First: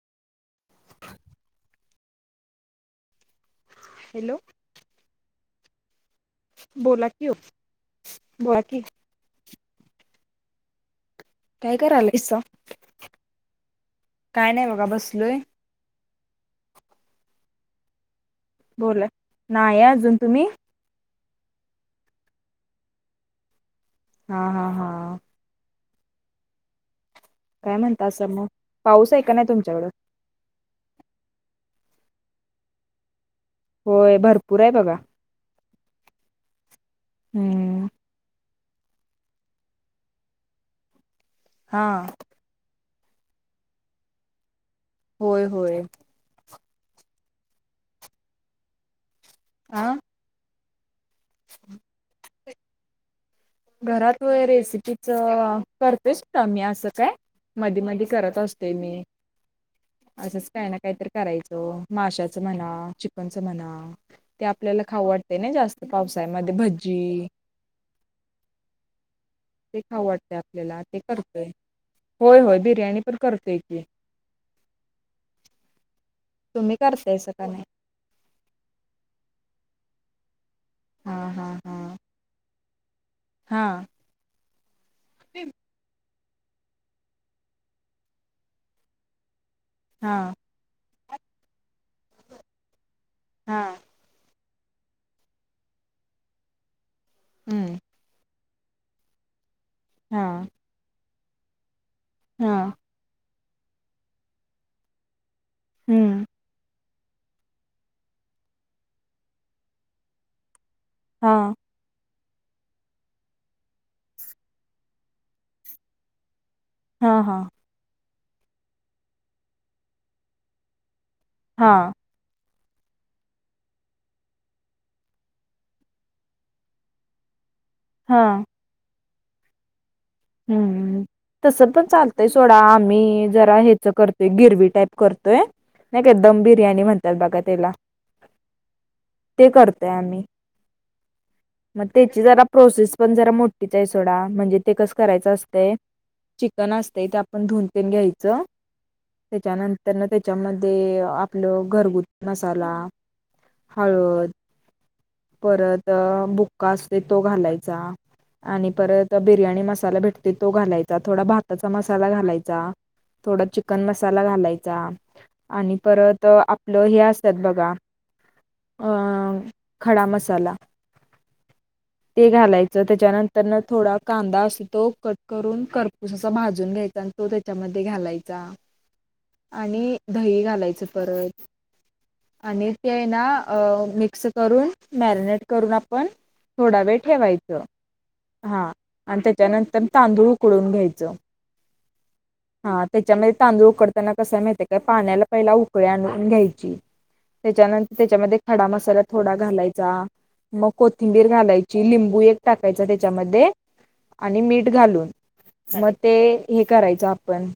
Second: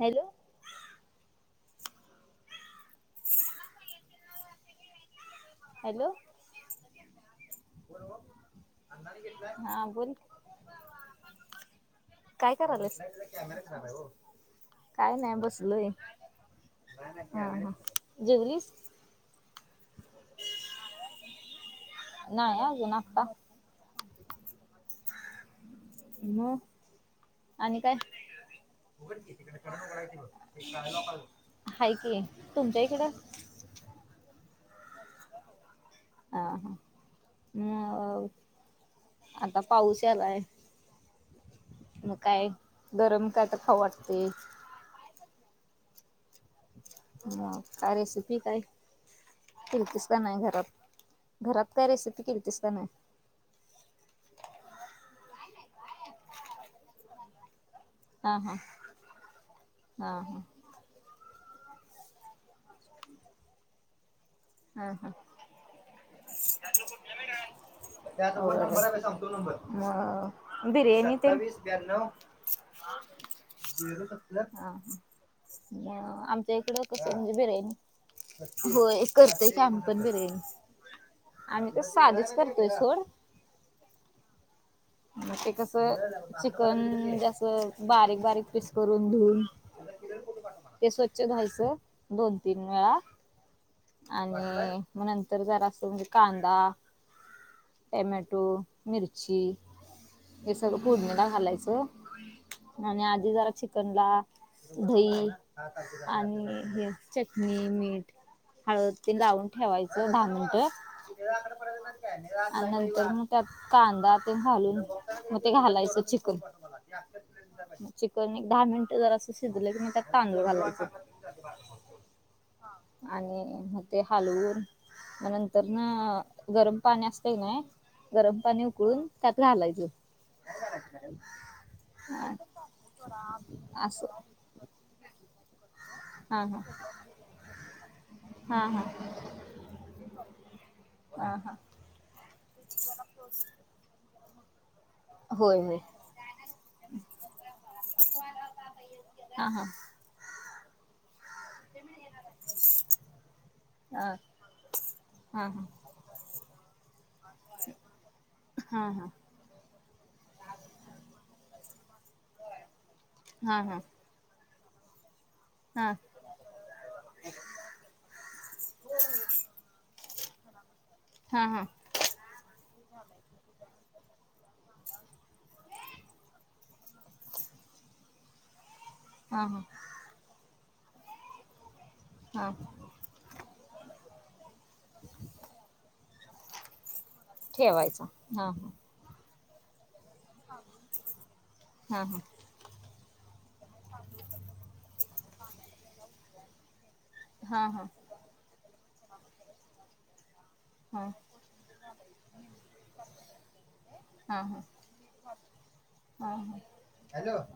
Hello [inaudible] hello hello बोला कि ओ. बोला की हा बोल की काय करायलायसा? काय करायलास,? काय नाही बघा काय नाही बसलोय. बस हां हां जेवलीस? बोला. नाही अजून, तुम्ही? नाय अजून आत्ता हा हां हां मग आणि काय? म्हणतासा मग? पाऊस आहे का नाही तुमच्याकडं? हाय कि, तुमच्या इकडं? होय भरपूर आहे बघा. आ हा हम्म हो आता पाऊस यायलाय. हा मग काय गरम काहीतरी खावु वाटतय. होय होय. मग काय रेसिपी काय? आ केलतिस का नाही घरात. घरात काय रेसिपी केलतीस का नाय? घरात व्हय रेसिपीचं करतेच काय मी असं काय मदि मदि. हा करत हा असते मी हा असच हा काही ना काहीतरी. करायचं माशाचं म्हणा चिकनच म्हणा ते आपल्याला हा खाऊ हा वाटतें ना जास्त पावसाळ्यामध्ये भजी [unintelligible] ते खाऊ वाटते मग आपल्याला बिर्याणी ते. करतोय. होय होय बिर्याणी पण करतोय की. हा ह म आमच्या इकड तुम्ही कसं म्हणजे करतायसा का नाही? बिर्याणी होय करतोय की आम्ही पण बिर्याणी हा हा आणि तो हा. साधीच करतोय सोड हा म ते कस चिकन म्हणजे अस बारीक बारीक पीस करून धुवून हां ते स्वच्छ धुवायच दोन तीन वेळा हां आणि म नंतर जरा म्हणजे कांदा हम्म. टॅमॅटो मिरची हा हे सगळं फोडणीला घालायचं हा आणि आधी जरा चिकनला दही हम्म आणि हे चटणी, मीठ हळद तेन लावून ठेवायचं दहा मिनट हा आणि नंतर म त्यात कांदा ते घालून म ते घालायचं चिकन हा हा चिकन एक दहा मिनिट जरासं शिजल की मग त्यात तांदूळ घालायच हा आणि म ते हलवून म नंतर ना गरम पाणी असतय की नाय हा गरम पाणी उकळून त्यात घालायचं. हूं तस पण चालतय सोडा आम्ही जरा ह्याच असं करतोय गिरवी टाईप करतोय नाय का दम हा हा बिर्याणी म्हणतात बघा त्याला हा हा ते करतोय हा हा म त्याची जरा प्रोसेस पण जरा मोठीच हाय सोडा म्हणजे ते कस करायच होय असतय होय चिकन असतय ते आपण धुन तेन घ्यायचं हा हा त्याच्यानं तर नं त्याच्यामध्ये आपलं घरगुती मसाला, हा हळद हा परत बुक्का असतय तो घालायचा आणि हा हा परत बिर्याणी मस साला भेटतोय तो घालायचा थोडा भाताचा मसाला घालाचा थोडा हा हा चिकन हा मस मसाला घालायचा आणि हा परत आपलं हे असत्यात बघा अ खडा मसाला हा हा ते घालायचं त्याच्यानंतर न थोडा कांदा अस तो कट करून करपूस असा भाजून घ्यायचा आणि तो त्याच्यामध्ये घालायचा हा आणि दही घालायचं परत हा आणि ते हाय ना अ मिक्स करून मॅरिनेट करून आपण थोडा वेळ ठेवाय हा आणि त्याच्यानंतर तांदूळ उकडून घ्यायचं. हा हा हा त्याच्यामध्ये तांदूळ उकडताना कसा माहिती हाय काय पाण्याला पहिला उकळी आणून घ्यायची. हा हा हा त्याच्यानंतर त्याच्यामध्ये खडा मसाला थोडा घालायचा. मग हा कोथिंबीर घालायची लिंबू एक टाकायचा त्याच्यामध्ये आणि हा हा मीठ घालून म ते हा हे करायचं हॅलो आपण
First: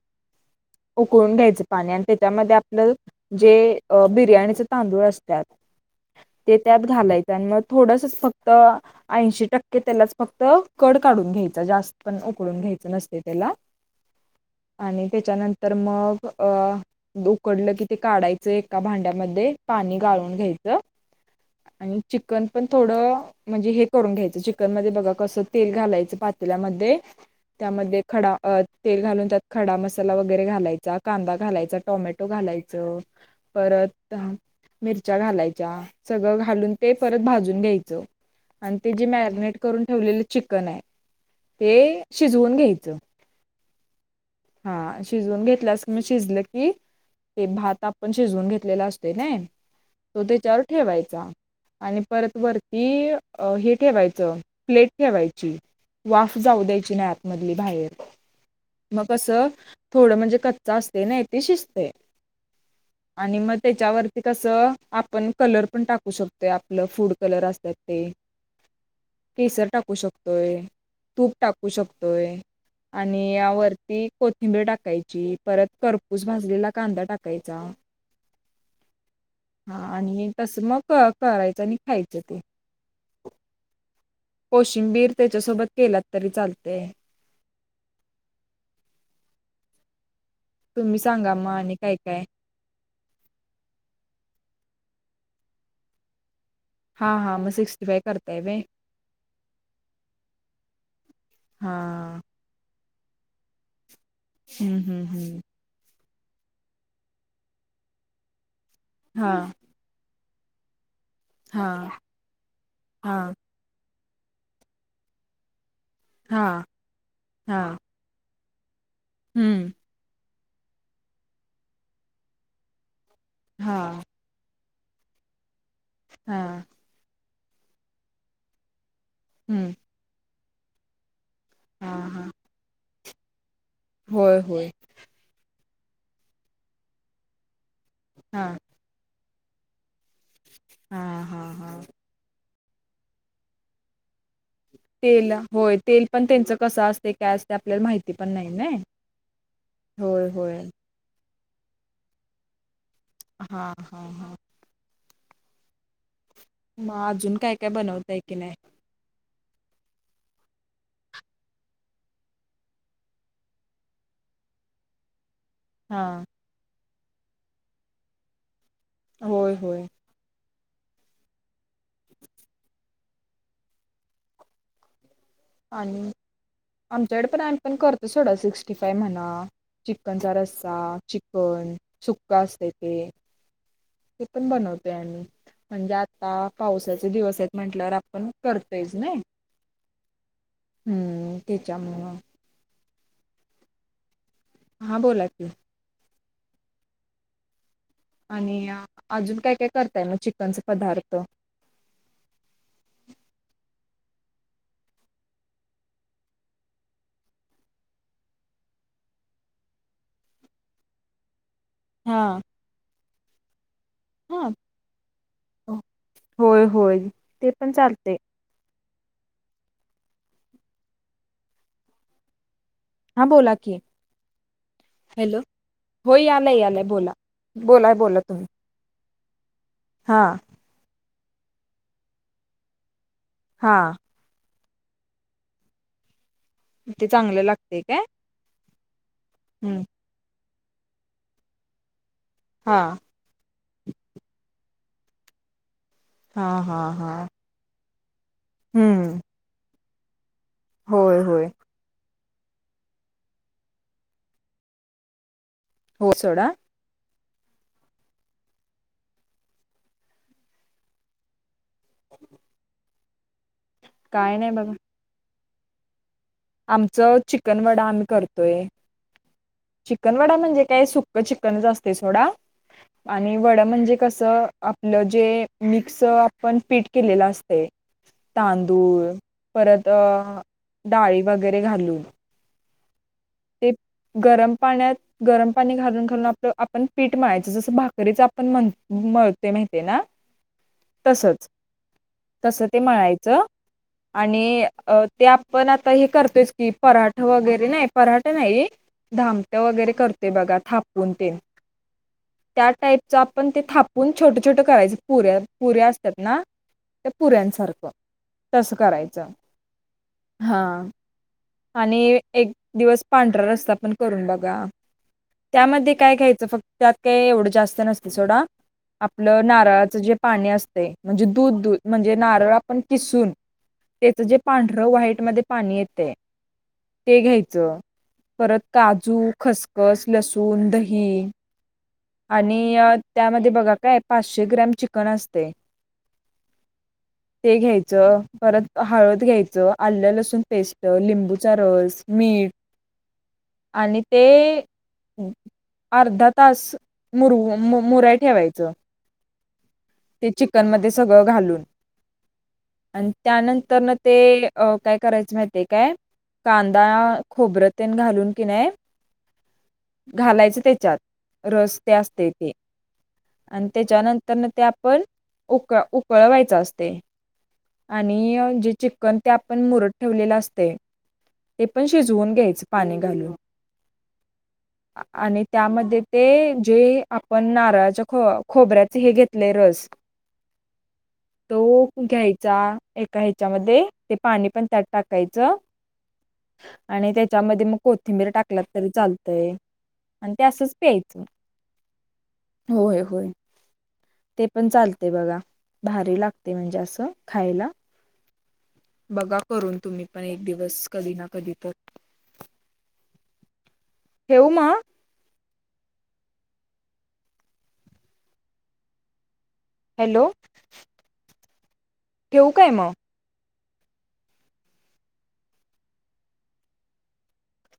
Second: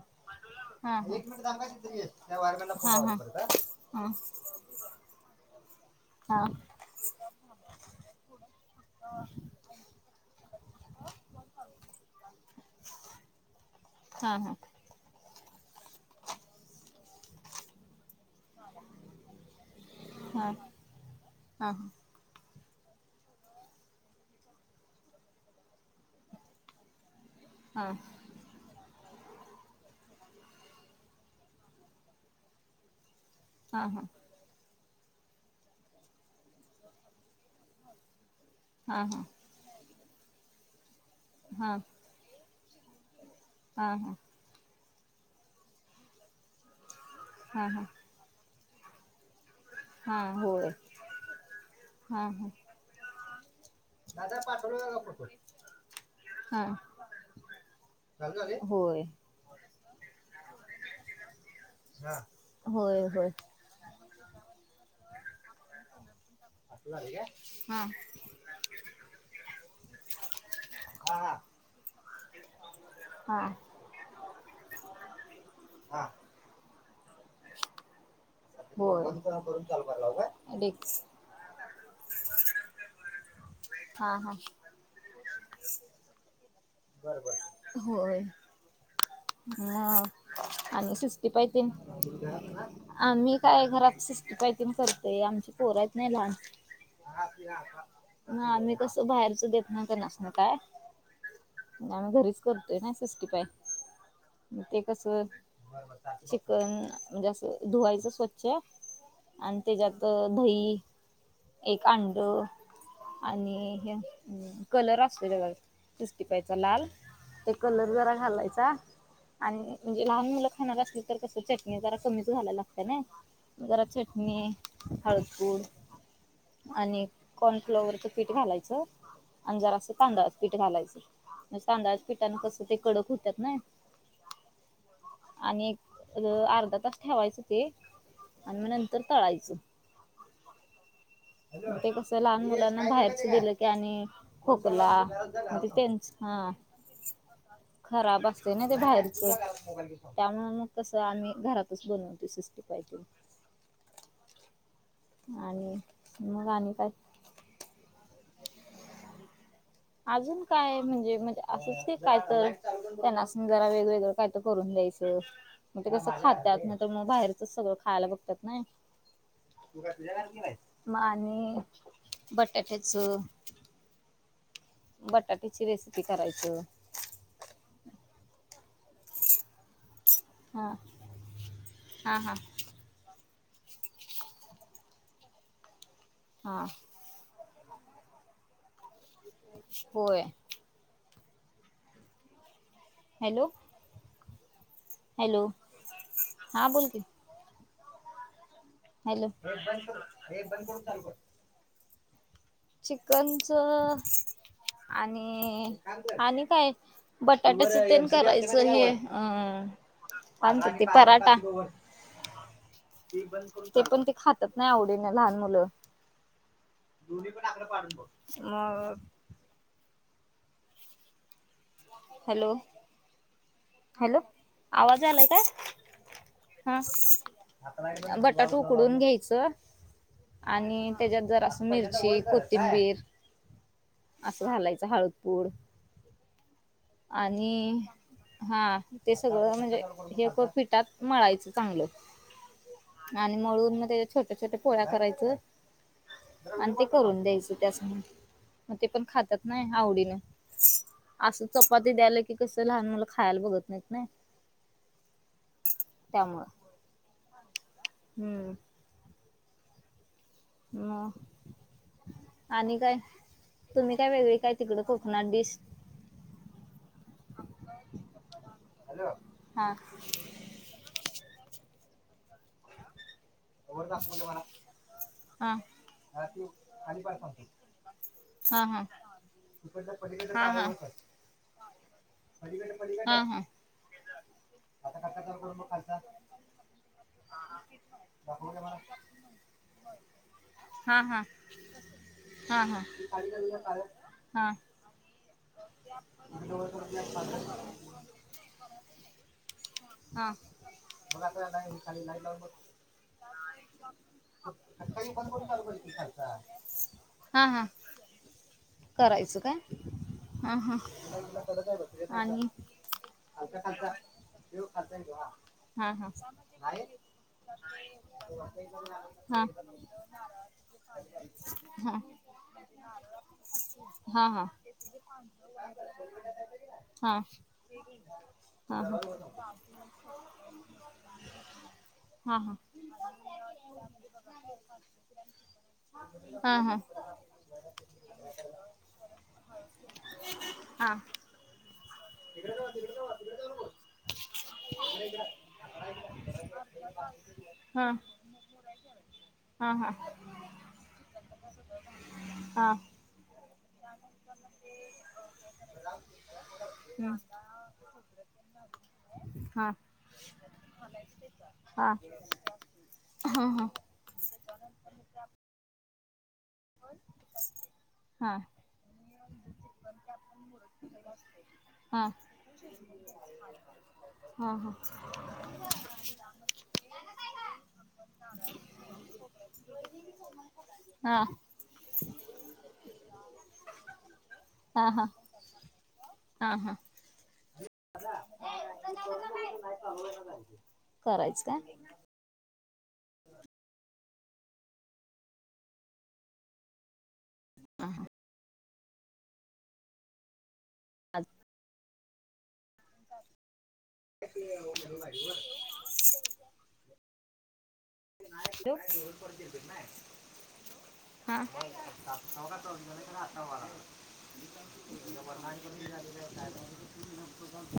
एक उकळून मिनिट थांब घ्यायच काय पाणी आणि तिथं त्या त्याच्यामध्ये वारम्यानला आपलं फोन लावतो जे परत हा अ बिर्याणीचे तांदूळ असत्यात ते त्यात घालायच आणि म थोडंसच फक्त ऐंशी टक्के त्यालाच फक्त कड काढून घ्याय जास्त पण उकळून घ्यायच नसते त्यला. हा हा आणि त्याच्यानंतर मग अ उकडलं की ते काढाय जे एका भांड्यामध्ये पाणी गाळून हा घ्यायचं हा आणि हा चिकन पण थोडं म्हणजे हे करून घ्यायचं चिकन मध्ये बघा कसं तेल घालायचं पातेल्या मध्ये हा त्यामध्ये खडा अत तेल घालून त्यात खडा मसाला वगैरे घालायचा, कांदा घालायचा, टोमॅटो घालायच हा हा परत हं मिरच्या घालायच्या सगळं घालून ते परत भाजून घ्यायचं आणि ते हा हा जी मॅगनेट करून ठेवलेलं चिकन आहे हा ते शिजवून घ्यायचं. आ हा! हा शिजवून घेतल्यास की मी शिजलं की ते हा हा भात हा आप पण शिजवून घेतलेला असतोय न्हाय हा तो तेच्यावर होय ठेवायचा. आणि हा परत हा वरती अ हे ठेवायचं दादा प्लेट पाठवलेला का फोटो ठेवायची वाफ जाऊ हा द्यायची नाही आतमधली बाहेर. मग होय. कसं थोडं म्हणजे कच्च असते नाही ते शिजते हा होय होय आणि मग त्याच्यावरती कस आपण कलर पण टाकू शकतो. ते आपलं असं झालं फूड कलर असतात काय? ते केसर टाकू शकतोय, हा तूप टाकू शकतोय आणि हा हा या हा वरती कोथिंबीर टाकायची परत हा करपूस भाजलेला कांदा टाकायचा होय, बंद करून हा चालु कराय लावू काय आणि तसं मग अडीच. क करायचं आणि खायचं. हा हा! कोशिंबीर त्याच्यासोबत केलात तरी चालते. बर बर होय! हा आणि तुम्ही सिकस्टी सांगा फाय मग ते आणि काय काय न आम्ही काय घरात सिकस्टी फाय ते न करतोय आमची पोरं आहेत नाही लहान हा हा मग सिक्स्टी फाय करताय ना व्हय मी कस बाहेरच देत नाय तेंन्हासांनी काय हा! आम्ही घरीच करतोय नाय सिकस्टी फाय. हम्म ते कस हम्म हम्म चिकन म्हणजे अस धुवायचं स्व च्छ हा आणि त्याच्यात दही एक हा अंड हा आणि हे कलर असतोय त्याचा बी सिकस्टी फायचा हा लाल तो हा कलर जरा घालायचा हम्म आणि म्हणजे लहान मुलं खाणार असली तर कसं चटणी जरा कमीच घालायला लागते नाय हा जरा चट णी, हळकुंड हा! आणि कॉर्नफ्लॉवरचं पीठ घालायचं आणि हम्म जरा असं तांदळाच पीठ घालायचं हा तांदळाच्या हा पिठाने कसं ते कडक होत्यात नाय होय होय! आणि एक अं अर्धा तास ठेवायचं ते हा आणि मग नंतर तळायचं. हा हा! हा ते कसं लहान मुलांना बाहेरच दिलं की आणि खोकला तेल म्हणजे होय तेल त्यांचं पण हा कसं असते काय असते आपल्याला माहिती खराब पण नाही असतय ना ते बाहेरच होय त्यामुळे होय मग कसं, आम्ही घरातच बनवतो. सिकस्टी- फाय ते. हा, हा, हा. आणि मग आणि काय मग अजून, काय - काय बनवताय की, नाही? अजून काय, म्हणजे म्हण, असंच ते काय तर, त्यांना असन जरा वेगवेगळं. काय तर करून द्यायचं. मग ते हा कसं खातात. नाही तर मग, बाहेरचच सगळं खायला बघतात ना. होय, होय. [inaudible] मग आणि बटाट्याच. बटाट्याची रेसिपी आणि करायच. आमच्याकडे पण आम्ही पण करतो सोडा, सिक्ट क्स्टी- फाइव म्हणा. चिकनचा हा रस्सा, चिकन, हा हा सुका असतय, ते. ते पण बनवतोय आम्ही. म्हणजे आता हा पावसाच दिवस आहेत म्हंटल्यावर, आपण करतोयच, नाही. होय. हम्म. ते. हॅलो. हा बोला हॅलो. की हा बोल की. आणि हॅलो. अजून काय काय करताय मग चिकनचे पदार्थ [inaudible] चिकनच आणि, आणि काय? बटाट्याच तेन करायचं, हे. आ कोणत? ते पराठा. हा. ते पण, ते हा खातात ना, आवडीन. लहान मुलं. होय होय ते पण चालते [unintelligible] हॅलो. ह, बोला की. हॅलो. आवाज आलाय हॅलो काय? हो यालाय हा, यालाय बोला बोलाय बोला तुम्ही बटाटू उकडून घ्यायचं हा. आणि त्याज्यात जरासं मिरची, कोथिंबीर हा. असं, घालायचं. हळद पूड. ते चांगलं आणि लागते काय हा, ते सगळं हम्म म्हणजे, हे क पिठात मळायचं, चांगलं. हा. आणि मळून मग त्याचे, छोट्या-छोट्या पोळ्या करायचं. हा अन् हा ते हा करून द्यायचं त्यासणी. मग ते पण हम्म खातात नाय, आवडीन. होय असं, होय चपाती द्यायला की कसं, लहान मुलं खायला बघत नाहीत ना. हो त्यामुळं. सोडा हम्म. मग. आणि काय? तुम्ही काय, वेगळी नाही काय बघा तिकडं कर ना डिश. आमचं चिकनवडा, आम्ही करतोय. हा हा चिकन वडा म्हणजे काय? सुक् चिकनच असतय, सोडा. आणि वड हा म्हणजे हा हा कसं, आपलं जे, मिक्स आपण पीट केलेलं असतय तांदूळ, परत अ डाळी वगैरे घालून. हा, हा! ते गरम पाण्यात आता कट्टा चालू गरम करून बघ पाणी खालचा घालून, घालून आपलं आपण पीठ मळायचं जसं भाकरीच आपण दाखवू का म्हण मला मळ ते महितीयेना. हा हा तसंच हा तसं ते हा ती मळायच काळी कलरला काळं आणि हा अ ते आपण आता हे इकडे करतोयस डोळे की करून पराठ पांढरं. वगैरे नाही पराठ नाही धामट वगैरे हा करते बगा थापून मग तेन आता नाही ही खाली लाईट लावून बघ त्या टाइपचं आपण ते थापून छोट, छोट करायच कट्टा ही बंद पुऱ्या, करून चालू कर पुऱ्या इकडे असत्यात खालचा ना त्या हा हा पुऱ्यांसारखं. तस करायचं हा तुला तुला कळत आहे बघ तुझ्या आणि खालचा. एक दिवस पांढरा रस्सा पण करून बगा. ह्यो खातंय [unintelligible] त्यामध्ये काय घ्यायचं फक्त त्यात काही एवढं जास्त नसत सोडा, वरचा एक करून आला. हा आपलं नारळाचं जे पाणी अस ते म्हणजे दूध, दूध हा म्हणजे नारळ आपण किसून त्याच हा जे हा पांढरं व्हाईट मध्ये पाणी येतय हा ते हा घ्यायचं परत हा काजू खसखस, लसूण, दही [inaudible] आणि अ त्यामध्ये बघा काय पाचशे ग्रॅम चिकन असतय. हा हा! ते घ्यायचं परत हळद घ्यायचं, आलं लसूण पेस्ट, हा लिंबूचा रस. मीठ. [unintelligible] आणि ते अर्धा तास पुरु मुमुं-मुराय ठेवायच. हा हा! ते चिकन मध्ये सगळं घालून. हा आण त्यानंतर न ते काय अ काय करायचं माहिती काय? कांदा हम्म खोबरतेन घालून की नाही हा घालायचं त्याच्यात रस. हा असतय ते हा अन हा त्याच्यानंतर न ते आपण उकळ-उकळवायच अस ते हा आणि जे चिकन ते आपण मुरत ठेवलेलं असतय. ते पण हा हा शिजवून घ्यायचं पाणी घालून. हा हा आणि त्यामध्ये ते ते आपण नारळाच्या खो-खोबऱ्याचं हे घेतलय रस. टोप घ्यायचा एका ह्याच्यामध्ये ते पाणी पण त्यात हा हा टाकायचं. हा हा आणि त्याच्यामध्ये मग कोथिंबीर टाकलात तरी चालतय. आणि ते असंच प्यायचं. कसकाय? होय, होय. ते पण चालतय बघा भारी लागते म्हणजे असं खायला. बघा करून तुम्ही पण एक दिवस कधी ना कधी तर. ठेवू मग [unintelligible] ठेऊ. हॅलो [unintelligible] ठेवू काय मग हा! [unintelligible]